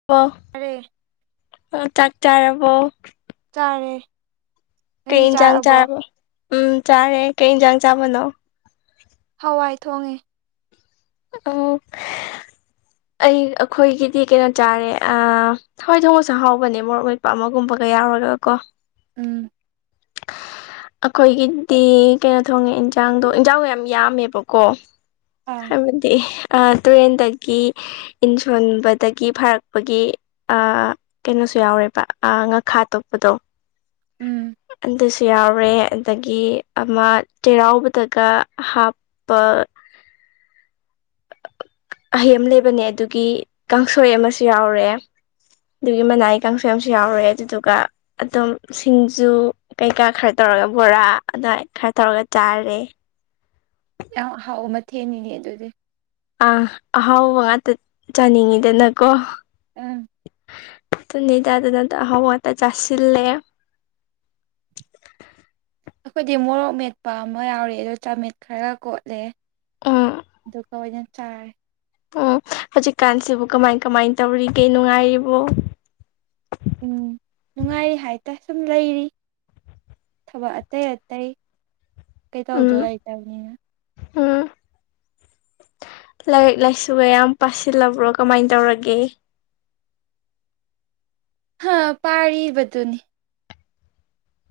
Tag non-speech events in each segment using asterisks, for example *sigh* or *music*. *unintelligible* *unintelligible* ꯑꯣ ꯆꯥꯛ ꯆꯥꯔꯕꯣ ꯆꯥꯔꯦ ꯀꯩ ꯅꯪꯗꯤ ꯏꯟꯁꯥꯡ ꯆꯥꯔꯕꯣ ꯆꯥꯔꯒꯦ ꯎꯝ ꯆꯥꯔꯦ ꯀꯩ ꯌꯦꯟꯁꯥꯡ ꯆꯥꯕꯅꯣ ꯍꯋꯥꯏ ꯊꯣꯡꯉꯦ ꯑꯣ ꯑꯩ ꯑꯩꯈꯣꯏꯒꯤꯗꯤ ꯀꯩꯅꯣ ꯆꯥꯔꯦ ꯑꯥ ꯊꯋꯥꯏ ꯊꯣꯡꯁꯨ ꯍꯥꯎꯕꯅꯦ ꯃꯣꯔꯣꯛ ꯃꯠꯄ ꯑꯃꯒꯨꯝꯕꯒ ꯌꯥꯎꯔꯒ ꯀꯣ ꯎꯝ ꯑꯩꯈꯣꯏꯒꯤꯗꯤ ꯀꯩꯅꯣ ꯊꯣꯡꯉꯦ ꯏꯟꯖꯥꯡꯗꯣ ꯏꯟꯖꯥꯡ ꯌꯥꯝ ꯌꯥꯝꯃꯦꯕꯀꯣ ꯑꯥ ꯇꯨꯔꯦꯟꯗꯒꯤ ꯏꯟꯁꯣꯟꯕꯗꯒꯤ ꯐꯥꯔꯛꯄꯒꯤ ꯀꯩꯅꯣꯁꯨ ꯌꯥꯎꯔꯦꯕ ꯉꯥꯈꯥ ꯇꯣꯞꯄꯗꯣ ꯎꯝ ꯑꯗꯨꯁꯨ ꯌꯥꯎꯔꯦ ꯑꯗꯒꯤ ꯑꯃ ꯆꯩꯔꯥꯎꯕꯗꯒ ꯍꯥꯞꯄ ꯑꯍꯩ ꯑꯃ ꯂꯩꯕꯅꯦ ꯑꯗꯨꯒꯤ ꯀꯥꯡꯁꯣꯏ ꯑꯃꯁꯨ ꯌꯥꯎꯔꯦ ꯑꯗꯨꯒꯤ ꯃꯅꯥꯏ ꯀꯥꯡꯁꯣꯢ ꯑꯃꯁꯨ ꯌꯥꯎꯔꯦ ꯑꯗꯨꯗꯨꯒ ꯑꯗꯨꯝ ꯁꯤꯡꯖꯨ ꯀꯩꯀꯥ ꯈꯔ ꯇꯧꯔꯒ ꯕꯣꯔꯥ ꯑꯗꯨꯃꯋꯥꯏ ꯈꯔ ꯇꯧꯔꯒ ꯆꯥꯔꯦ ꯌꯥꯝ ꯍꯥꯎꯕ ꯃꯊꯦꯟꯅꯤꯅꯦ ꯑꯗꯨꯗꯤ ꯑꯥ ꯑꯍꯥꯎꯕ ꯉꯥꯛꯇ ꯆꯥꯅꯤꯡꯉꯤꯗꯅꯀꯣ ꯎꯝ ꯑꯗꯨꯅꯤꯗ ꯑꯍꯥꯎꯕ ꯉꯥꯛꯇ ꯆꯥꯁꯤꯜꯂꯦ ꯑꯩꯈꯣꯏꯗꯤ ꯃꯣꯔꯣꯛ ꯃꯦꯠꯄ ꯑꯃ ꯌꯥꯎꯔꯦ ꯑꯗꯨꯒ ꯆꯥꯃꯦꯠ ꯈꯔꯒ ꯀꯣꯠꯂꯦ ꯎꯝ ꯑꯗꯨꯒ ꯑꯣꯏꯅ ꯆꯥꯔꯦ ꯎꯝ ꯍꯧꯖꯤꯛꯀꯥꯟꯁꯤꯕꯨ ꯀꯃꯥꯏ ꯀꯃꯥꯏ ꯇꯧꯔꯤꯒꯦ ꯅꯨꯡꯉꯥꯏꯔꯤꯕꯣ ꯎꯝ ꯅꯨꯡꯉꯥꯏꯔꯤ ꯍꯥꯏꯇꯥꯢ ꯁꯨꯝ ꯂꯩꯔꯤ ꯊꯕꯛ ꯑꯇꯩ ꯑꯇꯩ ꯀꯩꯇꯧꯗꯧ ꯂꯩꯇꯥꯃꯤꯅ ꯑꯥ ꯂꯥꯏꯔꯤꯛ ꯂꯥꯏꯁꯨꯒ ꯌꯥꯝ ꯄꯥꯁꯤꯜꯂꯥꯕ꯭ꯔꯣ ꯀꯃꯥꯏꯅ ꯇꯧꯔꯒꯦ ꯍꯥ ꯄꯥꯔꯤꯕꯗꯨꯅꯤ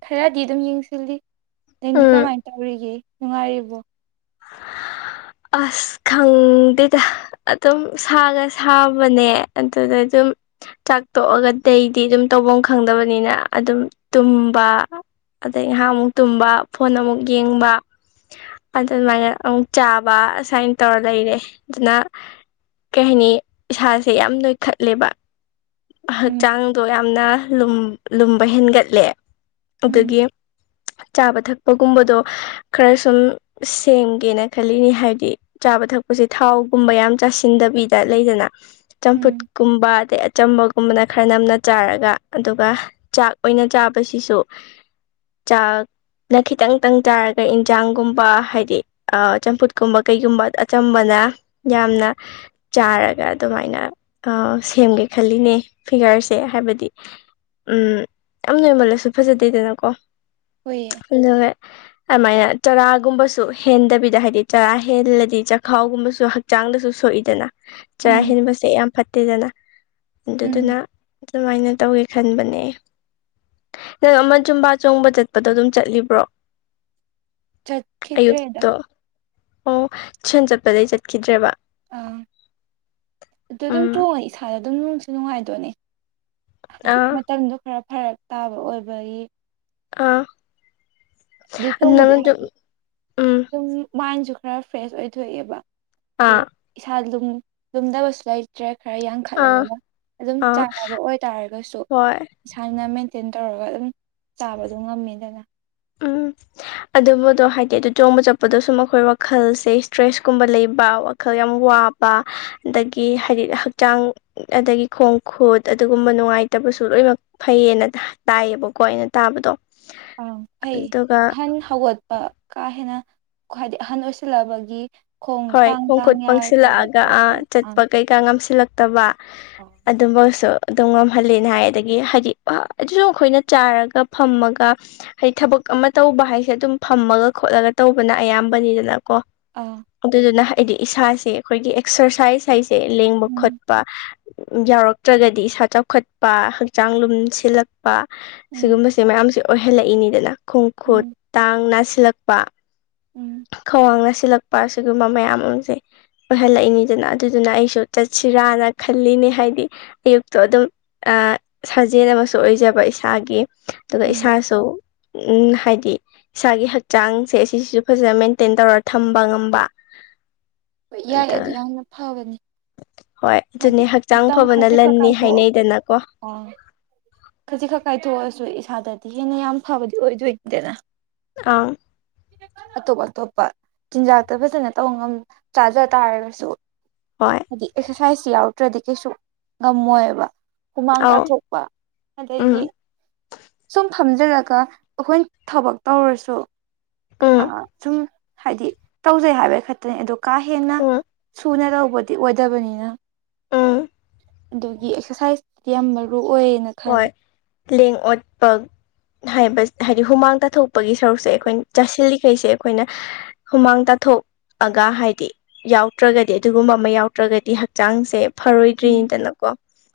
ꯈꯔꯗꯤ ꯑꯗꯨꯝ ꯌꯦꯡꯁꯤꯜꯂꯤ ꯅꯪꯗꯤ ꯎꯝ ꯀꯃꯥꯏꯅ ꯇꯧꯔꯤꯒꯦ ꯅꯨꯡꯉꯥꯏꯔꯤꯕꯣ ꯑꯁ ꯈꯪꯗꯦꯗ ꯑꯗꯨꯝ ꯁꯥꯒ ꯁꯥꯕꯅꯦ ꯑꯗꯨꯅ ꯑꯗꯨꯝ ꯆꯥꯛ ꯇꯣꯛꯑꯒ ꯑꯗꯤ ꯑꯗꯨꯝ ꯇꯧꯐꯝ ꯈꯪꯗꯕꯅꯤꯅ ꯑꯗꯨꯝ ꯇꯨꯝꯕ ꯑꯗꯩ ꯉꯍꯥꯛ ꯑꯃꯨꯛ ꯇꯨꯝꯕ ꯐꯣꯟ ꯑꯃꯨꯛ ꯌꯦꯡꯕ ꯑꯗꯨꯃꯥꯏꯅ ꯑꯃꯨꯛ ꯆꯥꯕ ꯁꯨꯃꯥꯏꯅ ꯇꯧꯔ ꯂꯩꯔꯦ ꯑꯗꯨꯅ ꯀꯩ ꯍꯥꯏꯅꯤ ꯏꯁꯥꯁꯦ ꯌꯥꯝ ꯅꯣꯏꯈꯠꯂꯦꯕ ꯎꯝ ꯍꯛꯆꯥꯡꯗꯣ ꯌꯥꯝꯅ ꯂꯨꯝꯕ ꯍꯦꯟꯒꯠꯂꯦ ꯎꯝ ꯑꯗꯨꯗꯒꯤ ꯆꯥꯕ ꯊꯛꯄꯒꯨꯝꯕꯗꯣ ꯈꯔ ꯁꯨꯝ ꯁꯦꯝꯒꯦꯅ ꯈꯜꯂꯤꯅꯤ ꯍꯥꯏꯗꯤ ꯆꯥꯕ ꯊꯛꯄꯁꯦ ꯊꯥꯎꯒꯨꯝꯕ ꯌꯥꯝ ꯆꯥꯁꯤꯟꯗꯕꯤꯗ ꯂꯩꯗꯅ ꯆꯝꯐꯨꯠ ꯎꯝ ꯀꯨꯝꯕ ꯑꯗꯩ ꯑꯆꯝꯕꯛ ꯃꯨꯟꯕꯅ ꯈꯔ ꯅꯝꯅ ꯆꯥꯔꯒ ꯑꯗꯨꯒ ꯆꯥꯛ ꯑꯣꯏꯅ ꯆꯥꯕꯁꯤꯁꯨ ꯆꯥꯛꯅ ꯈꯤꯇꯪꯇꯪ ꯆꯥꯔꯒ ꯏꯟꯁꯥꯡꯒꯨꯝꯕ ꯍꯥꯏꯗꯤ ꯑ ꯆꯝꯐꯨꯠꯀꯨꯝꯕ ꯀꯩꯒꯨꯝꯕ ꯑꯆꯝꯕꯅ ꯌꯥꯝꯅ ꯆꯥꯔꯒ ꯑꯗꯨꯃꯥꯏꯅ ꯑꯥ ꯁꯦꯝꯒꯦ ꯈꯜꯂꯤꯅꯦ ꯐꯤꯒꯔꯁꯦ ꯍꯥꯏꯕꯗꯤ ꯎꯝ ꯌꯥꯝ ꯅꯣꯏꯃꯜꯂꯁꯨ ꯐꯖꯗꯦꯗꯅꯀꯣ ꯍꯨꯏꯌꯦ ꯑꯗꯨ ꯉꯩ ꯑꯃꯥꯏꯅ ꯆꯔꯥꯒꯨꯝꯕꯁꯨ ꯍꯦꯟꯗꯕꯤꯗ ꯍꯥꯏꯗꯤ ꯆꯔꯥ ꯍꯦꯜꯂꯗꯤ ꯆꯈꯥꯎꯒꯨꯝꯕꯁꯨ ꯍꯛ ꯆꯥꯡꯗꯁꯨ ꯁꯣꯛꯏꯗꯅ ꯆꯔꯥ ꯎꯝ ꯍꯦꯟꯕꯁꯦ ꯌꯥꯝ ꯐꯠꯇꯦꯗꯅ ꯑꯗꯨꯗꯨ ꯎꯝ ꯑꯗꯨꯅ ꯑꯗꯨꯃꯥꯏꯅ ꯇꯧꯋꯦ ꯈꯟꯕꯅꯦ ꯅꯪ ꯑꯃ ꯆꯨꯝꯕꯥ ꯆꯣꯡꯕ ꯆꯠꯄꯗꯣ ꯑꯗꯨꯝ ꯆꯠꯂꯤꯕ꯭ꯔꯣ ꯆꯠꯈꯤꯗ꯭ꯔꯦꯗ ꯑꯌꯨꯛꯇꯣ ꯑꯣ ꯁꯦꯟ ꯆꯠꯄꯗꯩ ꯆꯠꯈꯤꯗ꯭ꯔꯦꯕ ꯑꯥ ꯑꯗꯨ ꯑꯗꯨꯝ ꯎꯝ ꯆꯣꯡꯉꯤ ꯏꯁꯥ ꯑꯗꯨꯝ ꯅꯨꯡꯁꯨ ꯅꯨꯡꯉꯥꯏꯗꯣꯏꯅꯦ ꯍꯥꯏꯗꯤ ꯑꯥ ꯃꯇꯝꯗꯣ ꯈꯔ ꯐꯔꯛ ꯇꯥꯕ ꯑꯣꯏꯕꯒꯤ ꯑꯥ ꯑꯗꯨ ꯆꯣꯡꯉꯨꯗꯤ ꯍꯥꯏꯗꯤ ꯎꯝ ꯑꯗꯨꯝ ꯃꯥꯏꯟꯁꯨ ꯈꯔ ꯐ꯭ꯔꯦꯁ ꯑꯣꯏꯊꯣꯛꯑꯦꯕ ꯗꯤ ꯑꯥ ꯏꯁꯥ ꯂꯨꯝ ꯂꯨꯝꯗꯥꯕꯁꯨ ꯂꯩ ꯆꯔ ꯈꯔ ꯑꯥ ꯌꯥꯡꯈꯠꯂꯒ ꯑꯗꯨꯝ ꯑꯥ ꯆꯥꯟꯅꯕ ꯑꯣꯏꯇꯥꯥꯔꯒꯁꯨ ꯍꯣꯏ ꯏꯁꯥꯅ ꯃꯦꯟꯇꯦꯟ ꯇꯧꯔꯒ ꯑꯗꯨꯝ ꯆꯥꯕꯗꯣ ꯉꯝꯃꯦꯗꯅ ꯎꯝ ꯑꯗꯨꯕꯨꯗꯣ ꯍꯥꯏꯗꯤ ꯑꯗꯨ ꯆꯣꯡꯕ ꯆꯠꯄꯗ ꯁꯨꯝ ꯃꯥꯈꯣꯏ ꯋꯥꯈꯜꯁꯦ ꯏꯁꯇ꯭ꯔꯦꯁ ꯀꯨꯝꯕ ꯂꯩꯕ ꯋꯥꯛ ꯈꯔꯝ ꯋꯥꯕ ꯑꯗꯒꯤ ꯍꯥꯏꯗꯤ ꯍꯛꯆꯥꯡ ꯑꯗꯒꯤ ꯈꯣꯡ ꯈꯨꯨꯠ ꯑꯗꯨꯒꯨꯝꯕ ꯅꯨꯡꯉꯥꯏꯇꯕꯁꯨ ꯂꯣꯏꯅ ꯐꯩꯌꯦꯅ ꯇꯥꯏꯌꯦꯕꯀꯣ ꯑꯩꯅ ꯇꯥꯕꯗꯣ ꯑ ꯐꯩ ꯑꯗꯨꯒ ꯑꯍꯟ ꯍꯜꯂꯛ ꯄꯥ ꯀꯥꯍꯦꯟꯅ ꯈꯋ꯭ꯥꯏꯗꯤ ꯑꯍꯟ ꯑꯣꯏꯁꯤꯜꯂꯑꯕꯒꯤ ꯈꯣꯡ ꯍꯣꯏ ꯇꯥꯡ ꯇꯥꯡ ꯈꯣꯡꯈꯨꯠ ꯌꯥꯔ *unintelligible* ꯀꯩ ꯉꯝꯁꯤꯜꯂꯛꯇꯕ ꯑꯗꯨꯝꯕꯁꯨ ꯑꯗꯨꯝ ꯉꯝꯍꯜꯂꯤꯅꯦ ꯍꯥꯏ ꯑꯗꯒꯤ ꯍꯥꯏꯗꯤ ꯑꯗꯨꯁꯨ ꯑꯩꯈꯣꯏꯅ ꯆꯥꯔꯒ ꯐꯝꯃꯒ ꯍꯩ ꯊꯕꯛ ꯑꯃ ꯇꯧꯕ ꯍꯥꯏꯁꯦ ꯑꯗꯨꯝ ꯐꯝꯃꯒ ꯈꯣꯠꯂꯜꯂ ꯇꯧꯕꯅ ꯑꯌꯥꯝꯕꯅꯤꯗꯅꯀꯣ ꯑꯥ ꯑꯗꯨꯗꯨꯅ ꯍꯥꯏꯗꯤ ꯏꯁꯥꯁꯦ ꯑꯩꯈꯣꯏꯒꯤ ꯑꯦꯛꯁꯔꯁꯥꯏꯁ ꯍꯥꯏꯁꯦ ꯂꯦꯡꯕ ꯎꯝ ꯈꯣꯠꯄ ꯌꯥꯎꯔꯛꯇ꯭ꯔꯒꯗꯤ ꯏꯁꯥ ꯆꯥꯎꯈꯠꯄ ꯍꯛꯆꯥꯡ ꯂꯨꯝ ꯁꯤꯜꯂꯛꯄ ꯎꯝ ꯁꯤꯒꯨꯝꯕꯁ ꯁꯤ ꯃꯌꯥꯝꯁꯦ ꯑꯣꯏꯍꯜꯂꯛꯏꯅꯤꯗꯅ ꯈꯣꯡ ꯈꯨꯨꯠ ꯎꯝ ꯇꯥꯡ ꯅꯥꯁꯤꯜꯂꯛꯄ ꯎꯝ ꯈꯣꯡ ꯅꯁꯤꯜꯂꯛꯄ ꯑꯁꯤꯒꯨꯝꯕ ꯃꯌꯥꯝ ꯑꯃꯁꯦ ꯑꯣꯏꯍꯜꯂꯛꯏꯅꯤꯗꯅ ꯑꯗꯨꯗꯨꯅ ꯑꯩꯁꯨ ꯆꯠꯁꯤꯔꯥꯅ ꯈꯜꯂꯤꯅꯦ ꯍꯥꯏꯗꯤ ꯑꯌꯨꯛꯇꯣ ꯑꯗꯨꯝ ꯑ ꯁꯥꯖꯦꯜ ꯑꯃꯁꯨ ꯑꯣꯏꯖꯕ ꯏꯁꯥꯒꯤ ꯑꯗꯨꯒ ꯎꯝ ꯏꯁꯥꯁꯨ ꯎꯝ ꯍꯥꯏꯗꯤ ꯏꯁꯥꯒꯤ ꯍꯛꯆꯥꯡꯁꯦ ꯑꯁꯤꯁꯤꯁꯨ ꯐꯖ ꯃꯦꯟꯇꯦꯟ ꯇꯧꯔ ꯊꯝꯕ ꯉꯝꯕ ꯍꯣꯏ ꯌꯥꯏ ꯑꯗ ꯑꯗꯨ ꯅꯪꯅ ꯐꯕꯅꯤ ꯍꯣꯏ ꯍꯥꯏꯗꯤ ꯑꯗꯨꯅꯦ ꯍꯛꯆꯥꯡ ꯐꯕꯅ ꯂꯟꯅꯤ ꯍꯥꯏꯅꯩꯗꯅꯀꯣ ꯑꯣ ꯈꯖꯤꯛ ꯈꯛ ꯀꯥꯏꯊꯣꯛꯑꯁꯨ ꯏꯁꯥꯗꯗꯤ ꯍꯦꯟꯅ ꯌꯥꯝ ꯐꯕꯗꯤ ꯑꯣꯏꯗꯣꯏꯅꯤꯗꯅ ꯑꯥ꯫ ꯑꯇꯣꯞ ꯑꯇꯣꯞꯄ꯫ ꯆꯤꯟꯖꯥꯛꯇ ꯐꯖꯅ ꯇꯧ ꯉꯝ ꯆꯥꯖ ꯇꯥꯔꯒꯁꯨ ꯍꯣꯏ꯫ ꯍꯥꯏꯗꯤ ꯑꯦꯛꯁꯔꯁꯥꯏꯁ ꯌꯥꯎꯗ꯭ꯔꯗꯤ ꯀꯩꯁꯨ ꯉꯝꯃꯣꯏꯕ꯫ ꯍꯨꯃꯥꯡ ꯑꯧ ꯇꯥꯊꯣꯛꯄ ꯎꯝ ꯑꯗꯒꯤ ꯁꯨꯝ ꯐꯝꯖꯤꯜꯂꯒ ꯑꯩꯈꯣꯏ ꯊꯕꯛ ꯇꯧꯔꯁꯨ ꯎꯝ ꯑꯥ ꯁꯨꯝ ꯍꯥꯏꯗꯤ ꯇꯧꯖꯩ ꯍꯥꯏꯕꯩ ꯈꯛꯇꯅꯦ ꯑꯗꯣ ꯀꯥ ꯍꯦꯟꯅ ꯎꯝ ꯁꯨꯅ ꯇꯧꯕꯗꯤ ꯑꯣꯏꯗꯕꯅꯤꯅ ꯎꯝ ꯑꯗꯨꯒꯤ ꯑꯦꯛꯁꯔꯁꯥꯏꯁꯇꯤ ꯌꯥꯝ ꯃꯔꯨ ꯑꯣꯏꯌꯦꯅ꯫ ꯍꯣꯏ ꯈꯜꯂꯦ ꯂꯦꯡ ꯑꯣꯠꯄ ꯍꯥꯏꯕ ꯍꯥꯏꯗꯤ ꯍꯨꯃꯥꯡ ꯇꯥꯊꯣꯛꯄꯒꯤ ꯁꯔꯨꯛꯁꯦ ꯑꯩꯈꯣꯏꯅ ꯆꯥꯁꯤꯜꯂꯤꯈꯩꯁꯦ ꯑꯩꯈꯣꯏꯅ ꯍꯨꯃꯥꯡ ꯇꯥꯊꯣꯛ ꯑꯒꯥ ꯍꯥꯏꯗꯤ ꯌꯥꯎꯗ꯭ꯔꯒꯗꯤ ꯑꯗꯨꯒꯨꯝꯕ ꯑꯃ ꯌꯥꯎꯗ꯭ꯔꯒꯗꯤ ꯍꯛꯆꯥꯡꯁꯦ ꯎꯝ ꯐꯔꯣꯏꯗ꯭ꯔꯤꯅꯤꯗꯅꯀꯣ꯫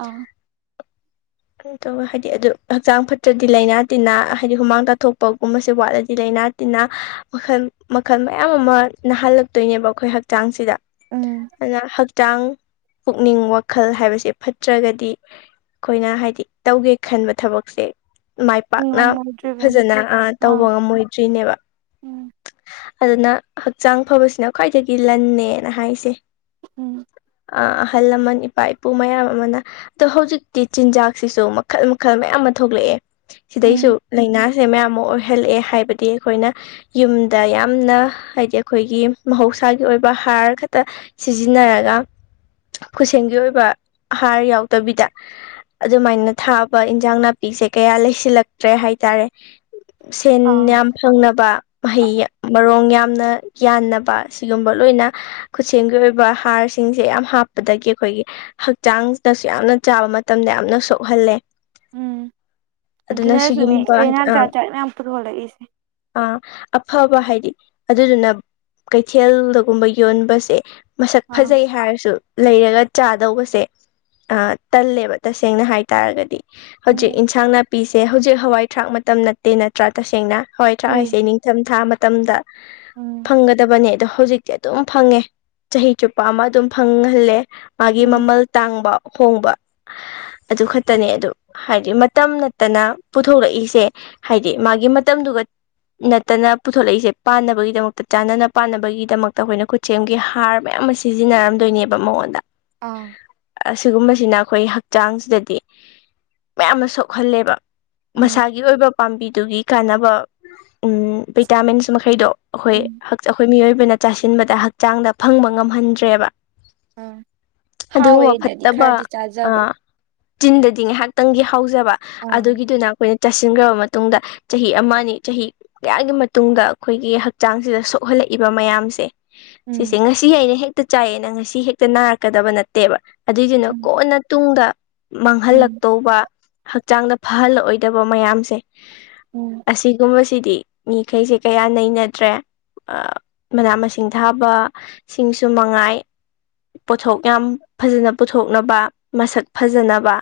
ꯑꯥ꯫ ꯀꯩ ꯇꯧꯕ ꯍꯥꯏꯗꯤ ꯑꯗꯨ ꯍꯛꯆꯥꯡ ꯐꯠꯇ꯭ꯔꯗꯤ ꯂꯩꯅꯥ ꯇꯤꯟꯅꯥ ꯍꯥꯏꯗꯤ ꯍꯨꯃꯥꯡ ꯇꯥꯊꯣꯛꯄꯒꯨꯝꯕꯁꯦ ꯋꯥꯠꯂꯗꯤ ꯂꯩꯅꯥ ꯇꯤꯟꯅꯥ ꯃꯈꯜ ꯃꯈꯜ ꯃꯌꯥꯝ ꯑꯃ ꯅꯥꯍꯜꯂꯛꯇꯣꯏꯅꯦꯕ ꯑꯩꯈꯣꯏ ꯍꯛꯆꯥꯡꯁꯤꯗ꯫ ꯎꯝ꯫ ꯑꯗꯨꯅ ꯍꯛꯆꯥꯡ ꯄꯨꯛꯅꯤꯡ ꯋꯥꯈꯜ ꯍꯥꯏꯕꯁꯦ ꯐꯠꯇ꯭ꯔꯒꯗꯤ ꯑꯩꯈꯣꯏꯅ ꯍꯥꯏꯗꯤ ꯇꯧꯒꯦ ꯈꯟꯕ ꯊꯕꯛꯁꯦ ꯃꯥꯏ ꯄꯥꯛꯅ ꯉꯝꯃꯣꯏꯗ꯭ꯔꯤꯕꯅꯤ ꯐꯖꯅ ꯇꯧꯕ ꯑꯥ ꯉꯝꯃꯣꯏꯗ꯭ꯔꯤꯅꯦꯕ꯫ ꯎꯝ ꯑꯗꯨꯅ ꯍꯛꯆꯥꯡ ꯐꯕꯁꯤꯅ ꯈ꯭ꯋꯥꯏꯗꯒꯤ ꯂꯟꯅꯦꯅ ꯍꯥꯏꯁꯦ꯫ ꯎꯝ꯫ ꯑ ꯑꯍꯜ ꯂꯃꯟ ꯏꯄꯥ ꯏꯄꯨ ꯃꯌꯥꯝ ꯑꯃꯅ ꯑꯗꯣ ꯍꯧꯖꯤꯛ ꯇꯤ ꯆꯤꯟꯖꯥꯛꯁꯤꯁꯨ ꯃꯈꯜ ꯃꯈꯜ ꯃꯌꯥꯝ ꯑꯃ ꯊꯣꯛꯂꯛꯑꯦ ꯁꯤꯗꯩꯁꯨ ꯎꯝ ꯂꯥꯏꯅꯥꯁꯦ ꯃꯌꯥꯝ ꯑꯃ ꯑꯣꯏꯍꯜꯂꯛꯑꯦ ꯍꯥꯏꯕꯗꯤ ꯑꯩꯈꯣꯏꯅ ꯌꯨꯝꯗ ꯌꯥꯝꯅ ꯍꯥꯏꯗꯤ ꯑꯩꯈꯣꯏꯒꯤ ꯃꯍꯧꯁꯥꯒꯤ ꯑꯣꯏꯕ ꯍꯥꯔ ꯈꯛꯇ ꯁꯤꯖꯤꯟꯅꯔꯒ ꯈꯨꯠꯁꯦꯝꯒꯤ ꯑꯣꯏꯕ ꯍꯥꯔ ꯌꯥꯎꯗꯕꯤꯗ꯫ ꯑꯗꯨꯃꯥꯏꯅ ꯊꯥꯕ ꯏꯟꯁꯥꯡ ꯅꯥꯄꯤꯁꯦ ꯀꯌꯥ ꯂꯩꯁꯤꯜꯂꯛꯇ꯭ꯔꯦ ꯍꯥꯏꯇꯥꯔꯦ꯫ ꯁꯦꯟ ꯑꯥ ꯌꯥꯝ ꯐꯪꯅꯕ ꯃꯍꯩ ꯃꯔꯣꯡ ꯌꯥꯝꯅ ꯌꯥꯟꯅꯕ ꯁꯤꯒꯨꯝꯕ ꯂꯣꯏꯅ ꯈꯨꯠꯁꯦꯝꯒꯤ ꯑꯣꯏꯕ ꯍꯥꯔꯁꯤꯡꯁꯦ ꯌꯥꯝ ꯍꯥꯞꯄꯗꯒꯤ ꯑꯩꯈꯣꯏꯒꯤ ꯍꯛꯆꯥꯡꯗꯁꯨ ꯌꯥꯝꯅ ꯆꯥꯕ ꯃꯇꯝꯗ ꯌꯥꯝꯅ ꯁꯣꯛꯍꯜꯂꯦ꯫ ꯎꯝ ꯑꯗꯨꯅ ꯑꯗꯨꯅꯁꯨꯅꯦ ꯁꯤꯒꯨꯝꯕ ꯍꯥꯏꯗꯤ ꯂꯩꯅꯥ ꯑ ꯖꯥꯠ ꯖꯥꯠ ꯃꯌꯥꯝ ꯄꯨꯊꯣꯂꯛꯏꯁꯦ꯫ ꯑꯥ ꯑꯐꯕ ꯍꯥꯏꯗꯤ ꯑꯗꯨꯗꯨꯅ ꯀꯩꯊꯦꯜꯗꯒꯨꯝꯕ ꯌꯣꯟꯕꯁꯦ ꯃꯁꯛ ꯑꯥ ꯐꯖꯩ ꯍꯥꯏꯔꯁꯨ ꯂꯩꯔꯒ ꯆꯥꯗꯧꯕꯁꯦ ꯑ ꯇꯜꯂꯦꯕ ꯇꯁꯦꯡꯅ ꯍꯥꯏꯇꯥꯔꯒꯗꯤ ꯍꯧꯖꯤꯛ ꯎꯝ ꯏꯟꯁꯥꯡ ꯅꯥ ꯄꯤꯁꯦ ꯍꯧꯖꯤꯛ ꯍꯋꯥꯏ ꯊꯔꯥꯛ ꯃꯇꯝ ꯅꯠꯇꯦ ꯅꯠꯇ꯭ꯔꯥ ꯇꯁꯦꯡꯅ ꯍꯋꯥꯏ ꯊꯔꯥꯛ ꯍꯨꯏ ꯍꯥꯏꯁꯦ ꯅꯤꯡ ꯊꯝ ꯊꯥ ꯃꯇꯝꯗ ꯎꯝ꯫ ꯐꯪꯒꯗꯕꯅꯦ ꯑꯗꯣ ꯍꯧꯖꯤꯛꯇꯤ ꯑꯗꯨꯝ ꯐꯪꯉꯦ ꯆꯍꯤ ꯆꯨꯞꯄ ꯑꯃ ꯑꯗꯨꯝ ꯐꯪꯍꯜꯂꯦ꯫ ꯃꯥꯒꯤ ꯎꯝ ꯃꯃꯜ ꯇꯥꯡꯕ ꯍꯣꯡꯕ ꯑꯗꯨ ꯈꯛꯇꯅꯦ ꯑꯗꯨ ꯍꯥꯏꯗꯤ ꯃꯇꯝ ꯅꯠꯇꯅ ꯄꯨꯊꯣꯛꯂꯛꯏꯁꯦ ꯍꯥꯏꯗꯤ ꯃꯥꯒꯤ ꯃꯇꯝꯗꯨꯒ ꯅꯠꯇꯅ ꯄꯨꯊꯣꯔꯂꯛꯏꯁꯦ ꯄꯥꯟꯅꯕꯒꯤꯗꯃꯛꯇ ꯆꯥꯟꯅꯅ ꯄꯥꯟꯅꯕꯒꯤꯗꯃꯛꯇ ꯑꯩꯈꯣꯏꯅ ꯈꯨꯠ ꯆꯦꯝꯒꯤ ꯍꯥꯔ ꯃꯌꯥꯝ ꯑꯃ ꯁꯤꯖꯤꯟꯅꯔꯝꯗꯣꯏꯅꯦꯕ ꯃꯉꯣꯟꯗ ꯑꯥ ꯑꯁꯤꯒꯨꯝꯕꯁꯤꯅ ꯑꯩꯈꯣꯏ ꯍꯛꯆꯥꯡꯁꯤꯗꯗꯤ ꯃꯌꯥꯝ ꯑꯃ ꯁꯣꯛꯍꯜꯂꯦꯕ ꯎꯝ ꯃꯁꯥꯒꯤ ꯑꯣꯏꯕ ꯄꯥꯝꯕꯤꯗꯨꯒꯤ ꯀꯥꯟꯅꯕ ꯎꯝ ꯚꯤꯇꯥꯃꯤꯟꯁ ꯃꯈꯩꯗꯣ ꯑꯩꯈꯣꯏ ꯎꯝ ꯑꯩꯈꯣꯏ ꯃꯤꯑꯣꯏꯕꯅ ꯆꯥꯁꯤꯟꯕꯗ ꯍꯛꯆꯥꯡꯗ ꯐꯪꯕ ꯉꯝꯍꯟꯗ꯭ꯔꯦꯕ ꯑꯥ ꯑꯗꯨꯒꯨꯝꯕ ꯍꯥꯎꯋꯦꯅꯗꯤ ꯐꯠꯇꯕ ꯈꯔꯗꯤ ꯆꯥꯖꯕ ꯆꯤꯟꯗꯗꯤ ꯉꯥꯏꯍꯥꯛꯇꯪꯒꯤ ꯍꯧꯖꯕ ꯑꯥ ꯑꯗꯨꯒꯤꯗꯨꯅ ꯑꯩꯈꯣꯏꯅ ꯆꯥꯁꯤꯟꯈ꯭ꯔꯕ ꯃꯇꯨꯡꯗ ꯆꯍꯤ ꯑꯃ ꯑꯅꯤ ꯆꯍꯤ ꯀꯌꯥꯒꯤ ꯃꯇꯨꯡꯗ ꯑꯩꯈꯣꯏꯒꯤ ꯍꯛꯆꯥꯡꯁꯤꯗ ꯁꯣꯛꯍꯜꯂꯛꯏꯕ ꯃꯌꯥꯝꯁꯦ ꯁꯤꯁꯦ ꯎꯝ ꯉꯁꯤ ꯑꯩꯅ ꯍꯦꯛꯇ ꯆꯥꯏꯑꯦꯅ ꯉꯁꯤ ꯍꯦꯛꯇ ꯅꯥꯔꯛꯀꯗꯕ ꯅꯠꯇꯦꯕ ꯑꯗꯨꯏꯗꯨꯅ ꯎꯝ ꯀꯣꯟꯅ ꯇꯨꯡꯗ ꯎꯝ ꯃꯥꯡꯍꯜꯂꯛꯇꯧꯕ ꯍꯛꯆꯥꯡꯗ ꯐꯍꯜꯂꯛꯑꯣꯏꯗꯕ ꯃꯌꯥꯝꯁꯦ ꯎꯝ ꯑꯁꯤꯒꯨꯝꯕꯁꯤꯗꯤ ꯃꯤꯈꯩꯁꯦ ꯀꯌꯥ ꯅꯩꯅꯗ꯭ꯔꯦ ꯃꯅꯥ ꯃꯁꯤꯡ ꯊꯥꯕ ꯁꯤꯡꯁꯨ ꯃꯉꯥꯏ ꯄꯣꯠꯊꯣꯛ ꯌꯥꯝ ꯐꯖꯅ ꯄꯨꯊꯣꯛꯅꯕ ꯃꯁꯛ ꯐꯖꯅꯕ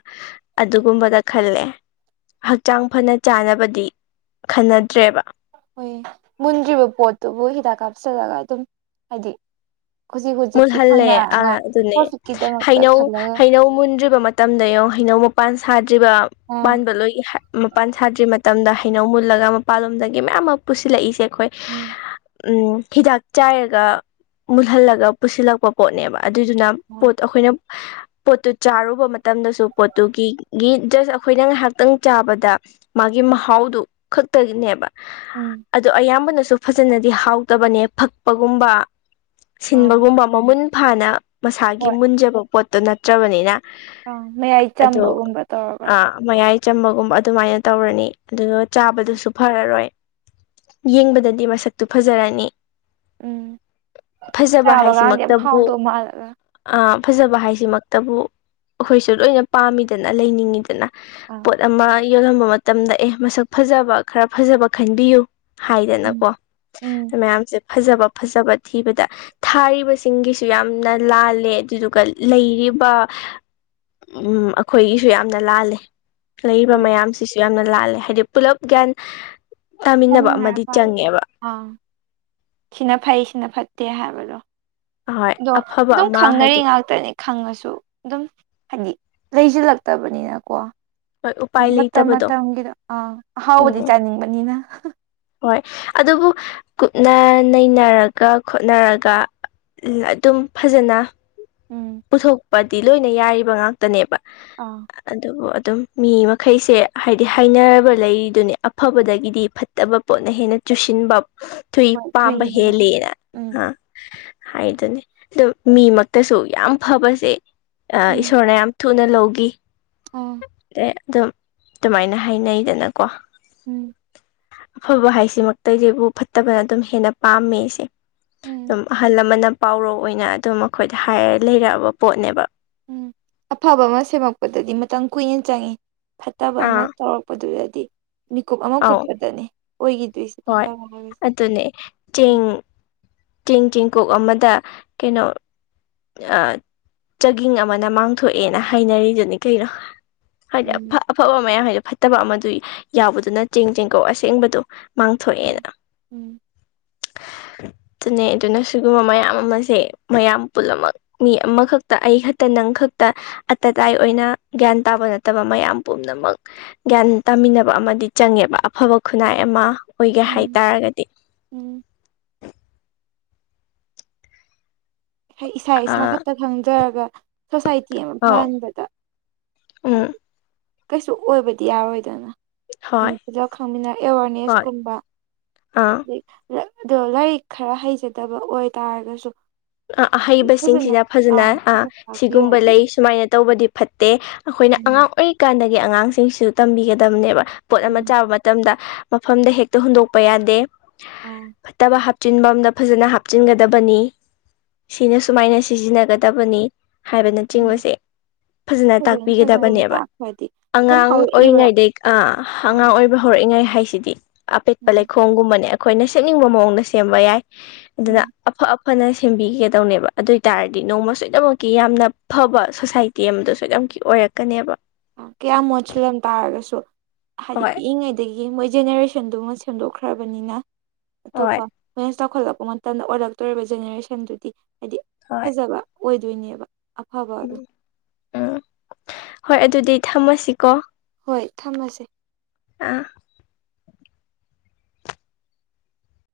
ꯑꯗꯨꯒꯨꯝꯕꯗ ꯈꯜꯂꯦ ꯍꯛꯆꯥꯡ ꯐꯅ ꯆꯥꯅꯕꯗꯤ ꯈꯟꯅꯗ꯭ꯔꯦꯕ ꯍꯣꯏ ꯃꯨꯟꯗ꯭ꯔꯤꯕ ꯄꯣꯠꯇꯨꯕꯨ ꯍꯤꯗꯥꯛ ꯀꯥꯞꯁꯤꯜꯂꯒ ꯑꯗꯨꯝ ꯍꯥꯏꯗꯤ ꯍꯧꯖꯤꯛ ꯍꯧꯖꯤꯛꯀꯤ ꯃꯨꯜꯍꯜꯂꯦ ꯑꯥ ꯐꯪꯅꯔꯉꯥꯏ ꯑꯗꯨꯅꯦ ꯄ꯭ꯔꯣꯐꯤꯠꯀꯤꯗꯃꯛꯇ ꯍꯩꯅꯧ ꯈꯜꯂꯒ ꯍꯩꯅꯧ ꯃꯨꯟꯗ꯭ꯔꯤꯕ ꯃꯇꯝꯗ ꯌꯦꯡꯉꯣ ꯍꯩꯅꯧ ꯃꯄꯥꯟ ꯁꯥꯗ꯭ꯔꯤꯕ ꯑꯥ ꯄꯥꯟꯕ ꯂꯣꯏ ꯃꯄꯥꯟ ꯁꯥꯗ꯭ꯔꯤ ꯃꯇꯝꯗ ꯍꯩꯅꯧ ꯃꯨꯜꯂꯒ ꯃꯄꯥꯟꯂꯣꯝꯗꯒꯤ ꯃꯌꯥꯝ ꯑꯃ ꯄꯨꯁꯤꯜꯂꯛꯏꯁꯦ ꯑꯩꯈꯣꯏ ꯎꯝ ꯎꯝ ꯍꯤꯗꯥꯛ ꯆꯥꯏꯔꯒ ꯃꯨꯜꯍꯜꯂꯒ ꯄꯨꯁꯤꯜꯂꯛꯄ ꯄꯣꯠꯅꯦꯕ ꯑꯗꯨꯏꯗꯨꯅ ꯑꯥ ꯄꯣꯠ ꯑꯩꯈꯣꯏꯅ ꯄꯣꯠꯇꯨ ꯆꯥꯔꯨꯕ ꯃꯇꯝꯗꯁꯨ ꯄꯣꯠꯇꯨꯒꯤ ꯒꯤ ꯖꯁ ꯑꯩꯈꯣꯏꯅ ꯉꯥꯏꯍꯥꯛꯇꯪ ꯆꯥꯕꯗ ꯃꯥꯒꯤ ꯃꯍꯥꯎꯗꯨ ꯈꯛꯇꯒꯤꯅꯦꯕ ꯎꯝ ꯑꯗꯨ ꯑꯌꯥꯝꯕꯅꯁꯨ ꯐꯖꯅꯗꯤ ꯍꯥꯎꯇꯕꯅꯦ ꯐꯛꯄꯒꯨꯝꯕ ꯁꯤꯟꯕ ꯑꯥ ꯃꯃꯨꯟ ꯐꯥꯅ ꯍꯣꯏ ꯃꯁꯥꯒꯤ ꯃꯨꯟꯖꯕ ꯄꯣꯠꯇꯣ ꯅꯠꯇ꯭ꯔꯕꯅꯤꯅ ꯑꯥ ꯃꯌꯥꯏ ꯑꯗꯣ ꯆꯝꯕꯒꯨꯝꯕ ꯇꯧꯔꯒ ꯃꯌꯥꯏ ꯆꯝꯕꯒꯨꯝꯕ ꯑꯗꯨꯃꯥꯏꯅ ꯇꯧꯔꯅꯤ ꯑꯗꯨꯒ ꯆꯥꯕꯗꯨꯁꯨ ꯐꯔꯔꯣꯏ ꯌꯦꯡꯕꯗꯗꯤ ꯃꯁꯛꯇꯤ ꯐꯖꯔꯅꯤ ꯎꯝ ꯐꯖꯕ ꯆꯥꯕ ꯀꯥꯟꯗꯤ ꯌꯥꯝ ꯍꯥꯏꯁꯤꯃꯛꯇꯕꯨ ꯍꯥꯎꯗꯧ ꯃꯥꯜꯂꯒ ꯑꯥ ꯐꯖꯕ ꯍꯥꯏꯁꯤꯃꯛꯇꯕꯨ ꯑꯩꯈꯣꯏꯁꯨ ꯂꯣꯏꯅ ꯄꯥꯝꯃꯤꯗꯅ ꯂꯩꯅꯤꯡꯉꯤꯗꯅ ꯑꯥ ꯄꯣꯠ ꯑꯃ ꯌꯣꯜꯂꯝꯕ ꯃꯇꯝꯗ ꯑꯦ ꯃꯁꯛ ꯐꯖꯕ ꯈꯔ ꯐꯖꯕ ꯈꯟꯕꯤꯌꯨ ꯎꯝ ꯍꯥꯏꯗꯅꯀꯣ ꯎꯝ ꯃꯌꯥꯝꯁꯦ ꯐꯖꯕ ꯐꯖꯕ ꯊꯤꯕꯗ ꯊꯥꯔꯤꯕ ꯁꯤꯡꯒꯤꯁꯨ ꯌꯥꯝꯅ ꯂꯥꯜꯂꯦ ꯑꯗꯨꯗꯨꯒ ꯂꯩꯔꯤꯕ ꯎꯝ ꯑꯩꯈꯣꯏꯒꯤꯁꯨ ꯌꯥꯝꯅ ꯂꯥꯜꯂꯦ ꯂꯩꯔꯤꯕ ꯍꯣꯏ ꯃꯌꯥꯝꯁꯤꯁꯨ ꯌꯥꯝꯅ ꯂꯥꯜꯂꯦ ꯍꯥꯏꯗꯤ ꯄꯨꯂꯞ ꯒ꯭ꯌꯥꯟ ꯇꯥꯃꯤꯟꯅꯕ ꯑꯃꯗꯤ ꯆꯥꯃꯤꯟꯅꯔꯀꯥꯟꯗ ꯆꯪꯉꯦꯕ ꯑꯥ ꯁꯤꯅ ꯐꯩ ꯁꯤꯅ ꯐꯠꯇꯦ ꯍꯥꯏꯕꯗꯣ ꯍꯣꯏ ꯑꯗꯣ ꯑꯐꯕ ꯑꯗꯨꯝ ꯑꯃ ꯈꯪꯅꯔꯤ ꯍꯥꯏꯗꯤ ꯉꯥꯛꯇ ꯈꯛꯇꯅꯤ ꯈꯪꯉꯁꯨ ꯑꯗꯨꯝ ꯍꯥꯏꯗꯤ ꯂꯩꯁꯤꯜꯂꯛꯇꯕꯅꯤꯅꯀꯣ꯫ ꯍꯣꯏ ꯎꯄꯥꯏ ꯃꯇꯝ ꯂꯩꯇꯕꯗꯣ ꯃꯇꯝꯒꯤꯗꯣ ꯑꯥ ꯑꯍꯥꯎꯕꯗꯤ ꯎꯝ ꯆꯥꯅꯤꯡꯕꯅꯤꯅ꯫ ꯍꯣꯏ ꯑꯗꯨꯕꯨ ꯀꯨꯞꯅ ꯅꯩꯅꯔꯒ ꯈꯣꯠꯅꯔꯒ ꯑꯗꯨꯝ ꯐꯖꯅ ꯎꯝ꯫ ꯄꯨꯊꯣꯛꯄꯗꯤ ꯂꯣꯏꯅ ꯌꯥꯔꯤꯕ ꯉꯥꯛꯇꯅꯦꯕ꯫ ꯑꯥ꯫ ꯑꯗꯨꯕꯨ ꯑꯗꯨꯝ ꯃꯤ ꯃꯈꯩꯁꯦ ꯍꯥꯏꯗꯤ ꯍꯥꯏꯅꯕ ꯂꯩꯔꯤꯗꯨꯅꯦ ꯑꯐꯕꯗꯒꯤꯗꯤ ꯐꯠ ꯇꯕ ꯄꯣꯠꯅ ꯍꯦꯟꯅ ꯆꯨꯁꯤꯟꯕ ꯊꯨꯏ ꯍꯣꯏ ꯄꯥꯝꯕ ꯊꯨꯏꯌꯦꯅ ꯍꯦꯜꯂꯦꯅ ꯎꯝ ꯑꯥ꯫ ꯍꯥꯏꯗꯨꯅꯦ ꯑꯗꯨ ꯃꯤꯃꯛꯇꯁꯨ ꯌꯥꯝ ꯐꯕꯁꯦ ꯏꯁꯣꯔꯅ ꯌꯥꯝ ꯊꯨꯅ ꯂꯧꯒꯤ꯫ ꯎꯝ꯫ ꯑꯦ ꯑꯗꯨꯝ ꯑꯗꯨꯃꯥꯏꯅ ꯍꯥꯏꯅꯩꯗꯅꯀꯣ꯫ ꯎꯝ꯫ ꯑꯐꯕ ꯍꯥꯏꯁꯤꯃꯛꯇꯁꯤꯕꯨ ꯐꯠꯇꯕꯅ ꯑꯗꯨꯝ ꯍꯦꯟꯅ ꯄꯥꯝꯃꯦꯁꯦ꯫ ꯎꯝ ꯑꯗꯨꯝ ꯑꯍꯜ ꯂꯃꯟꯅ ꯄꯥꯎꯔꯧ ꯑꯣꯏꯅ ꯑꯗꯨꯝ ꯑꯩꯈꯣꯏꯗ ꯍꯥꯏꯔ ꯂꯩꯔꯛꯑꯕ ꯄꯣꯠꯅꯦꯕ꯫ ꯎꯝ ꯑꯐꯕ ꯑꯃ ꯁꯦꯝꯃꯛꯄꯗꯗꯤ ꯃꯇꯝ ꯀꯨꯏꯅ ꯆꯪꯏ ꯐꯠꯇꯕ ꯑꯃ ꯑꯥ ꯇꯧꯔꯛ ꯄꯗꯨꯗꯗꯤ ꯃꯤꯀꯨꯞ ꯑꯃ ꯑꯧ ꯀꯨꯞꯄꯗꯅꯦ ꯑꯣꯏꯈꯤꯗꯣꯏꯁꯤ ꯍꯣꯏ ꯐꯠꯇꯕ ꯍꯥꯏꯕꯁꯤꯗꯤ ꯑꯗꯨꯅꯦ ꯆꯦꯡ ꯎꯝ꯫ ꯆꯦꯡ ꯆꯦꯡꯀꯣꯛ ꯑꯃꯗ ꯀꯩꯅꯣ ꯑ ꯆꯒꯤꯡ ꯑꯃꯅ ꯃꯥꯡꯊꯣꯛꯑꯦꯅ ꯍꯥꯏꯅꯔꯤꯗꯨꯅꯤ ꯀꯩꯅꯣ꯫ ꯍꯥꯏꯗꯤ ꯑꯐ ꯎꯝ ꯑꯐꯕ ꯃꯌꯥꯝ ꯍꯥꯏꯗꯣ ꯐꯠꯇꯕ ꯑꯃꯗꯨ ꯌꯥꯎꯕꯗꯨꯅ ꯆꯦꯡ ꯆꯦꯡꯀꯧ ꯑꯁꯦꯡꯕꯗꯣ ꯃꯥꯡꯊꯣꯛꯑꯦꯅ꯫ ꯎꯝ ꯑꯗꯨꯅꯦ ꯑꯗꯨꯅ ꯁꯤꯒꯨꯝꯕ ꯃꯌꯥꯝ ꯑꯃꯁꯦ ꯃꯌꯥꯝ ꯄꯨꯝꯅꯃꯛ ꯃꯤ ꯑꯃꯈꯛꯇ ꯑꯩ ꯈꯛꯇ ꯅꯪ ꯈꯛꯇ ꯑꯇꯇꯥꯏ ꯑꯣꯏꯅ ꯒ꯭ꯌꯥꯟ ꯇꯥꯕ ꯅꯠꯇꯕ ꯃꯌꯥꯝ ꯄꯨꯝꯅꯃꯛ ꯒ꯭ꯌꯥꯟ ꯇꯥꯃꯤꯟꯅꯕ ꯑꯃꯗꯤ ꯆꯪꯉꯦꯕ ꯑꯐꯕ ꯈꯨꯟꯅꯥꯏ ꯑꯃ ꯑꯣꯏꯒꯦ ꯍꯥꯏꯇꯥꯔꯒꯗꯤ꯫ ꯎꯝ꯫ ꯍꯥꯏ ꯏꯁꯥ ꯏꯁꯥ ꯑꯥ ꯈꯛꯇ ꯈꯪꯖꯔꯒ ꯁꯣꯁꯥꯏꯇꯤ ꯑꯃ ꯑꯧ ꯐꯍꯟꯕꯗ ꯎꯝ ꯍꯥꯏꯗꯤ ꯀꯩꯁꯨ ꯑꯣꯏꯕꯗꯤ ꯌꯥꯔꯣꯏꯗꯅ꯫ ꯃꯤ ꯍꯣꯏ ꯄꯨꯜꯂꯞ ꯈꯪꯃꯤꯟꯅꯔ ꯍꯣꯏ ꯑꯦꯋꯥꯔꯅꯦꯁꯀꯨꯝꯕ ꯑꯥ ꯗꯩ ꯑꯗꯣ ꯂꯥꯏꯔꯤꯛ ꯈꯔ ꯍꯩꯖꯗꯕ ꯑꯣꯏꯇꯥꯔꯒꯁꯨ ꯑ ꯐꯖꯅ ꯑꯍꯩꯕꯁꯤꯡꯁꯤꯅ ꯐꯖꯅ ꯑꯥ ꯑ ꯐꯖꯅ ꯁꯤꯒꯨꯝꯕ ꯇꯥꯛꯄꯤꯔꯗꯤ ꯂꯩ ꯁꯨꯃꯥꯏꯅ ꯇꯧꯕꯗꯤ ꯐꯠꯇꯦ ꯑꯩꯈꯣꯏꯅ ꯎꯝ ꯑꯉꯥꯡ ꯑꯣꯏꯔꯤꯀꯥꯟꯗꯒꯤ ꯑꯉꯥꯡꯁꯤꯡꯁꯤꯁꯨ ꯇꯝꯕꯤꯒꯗꯕꯅꯦꯕ꯫ ꯄꯣꯠ ꯑꯃ ꯎꯝ ꯆꯥꯕ ꯃꯇꯝꯗ ꯃꯐꯝꯗ ꯍꯦꯛꯇ ꯍꯨꯟꯗꯣꯛꯄ ꯌꯥꯗꯦ꯫ ꯑꯥ꯫ ꯐꯠꯇꯕ ꯍꯥꯞꯆꯤꯟꯕꯝꯗ ꯐꯖꯅ ꯍꯥꯞꯆꯤꯟꯒꯗꯕꯅꯤ꯫ ꯁꯤꯅ ꯁꯨꯃꯥꯏꯅ ꯁꯤꯖꯤꯟꯅꯒꯗꯕꯅꯤ꯫ ꯎꯝ ꯍꯥꯏꯕꯅꯆꯤꯡꯕꯁꯦ ꯐꯖꯅ ꯐꯖꯅ ꯇꯥꯛꯄꯤꯒꯗꯕꯅꯦꯕ꯫ ꯇꯥꯛꯈ꯭ꯔꯗꯤ ꯑꯗꯨꯝ ꯑꯉꯥꯡ ꯍꯧꯔꯛꯏꯕ ꯑꯣꯏꯔꯤꯉꯩꯗꯩ ꯑꯥ ꯑꯉꯥꯡ ꯑꯥ ꯑꯣꯏꯕ ꯍꯧꯔꯛꯏꯉꯥꯏ ꯍꯥꯏꯁꯤꯗꯤ ꯑꯄꯦꯠꯄ ꯎꯝ ꯂꯩꯈꯣꯝꯒꯨꯝꯕꯅꯦ ꯑꯩꯈꯣꯏꯅ ꯁꯦꯝꯅꯤꯡꯕ ꯃꯑꯣꯡꯗ ꯁꯦꯝꯕ ꯌꯥꯏ ꯑꯗꯨꯅ ꯎꯝ ꯑꯐ ꯑꯐꯅ ꯁꯦꯝꯕꯤꯒꯗꯧꯅꯦꯕ ꯑꯗꯨ ꯑꯣꯏꯇꯥꯔꯗꯤ ꯅꯣꯡꯃ ꯁꯣꯏꯗꯃꯛꯀꯤ ꯌꯥꯝꯅ ꯐꯕ ꯁꯣꯁꯥꯏꯇꯤ ꯑꯃꯗꯣ ꯁꯣꯏꯗꯅꯃꯛꯀꯤ ꯑꯣꯏꯔꯛ ꯀꯅꯦꯕ꯫ ꯀꯌꯥꯝ ꯃꯣꯠꯁꯤꯜꯂꯝ ꯇꯥꯔꯒꯁꯨ ꯍꯥꯏꯗꯤ ꯍꯣꯏ ꯄꯤꯛꯏꯉꯩ ꯗꯒꯤ ꯃꯣꯏ ꯖꯦꯅꯦꯔꯦꯁꯟꯗꯨꯃ ꯁꯦꯝꯗꯣꯛꯈ꯭ꯔꯕꯅꯤꯅ ꯍꯣꯏ ꯑꯇꯣꯞꯄ ꯈꯣꯏꯅ ꯆꯥꯎꯈꯠꯂꯛꯄ ꯃꯇꯝꯗ ꯑꯣꯜꯂꯛꯇꯣꯔꯤꯕ ꯖꯦꯅꯦꯔꯦꯁꯟꯗꯨꯗꯤ ꯍꯥꯏꯗꯤ ꯍꯣꯏ ꯐꯖꯕ ꯑꯣꯏꯗꯣꯏꯅꯦꯕ ꯑꯐꯕ ꯑꯗꯣ ꯎꯝ ꯍꯣꯏ ꯑꯗꯨꯗꯤ ꯊꯝꯃꯁꯤꯀꯣ ꯍꯣꯏ ꯊꯝꯃꯁꯦ ꯑ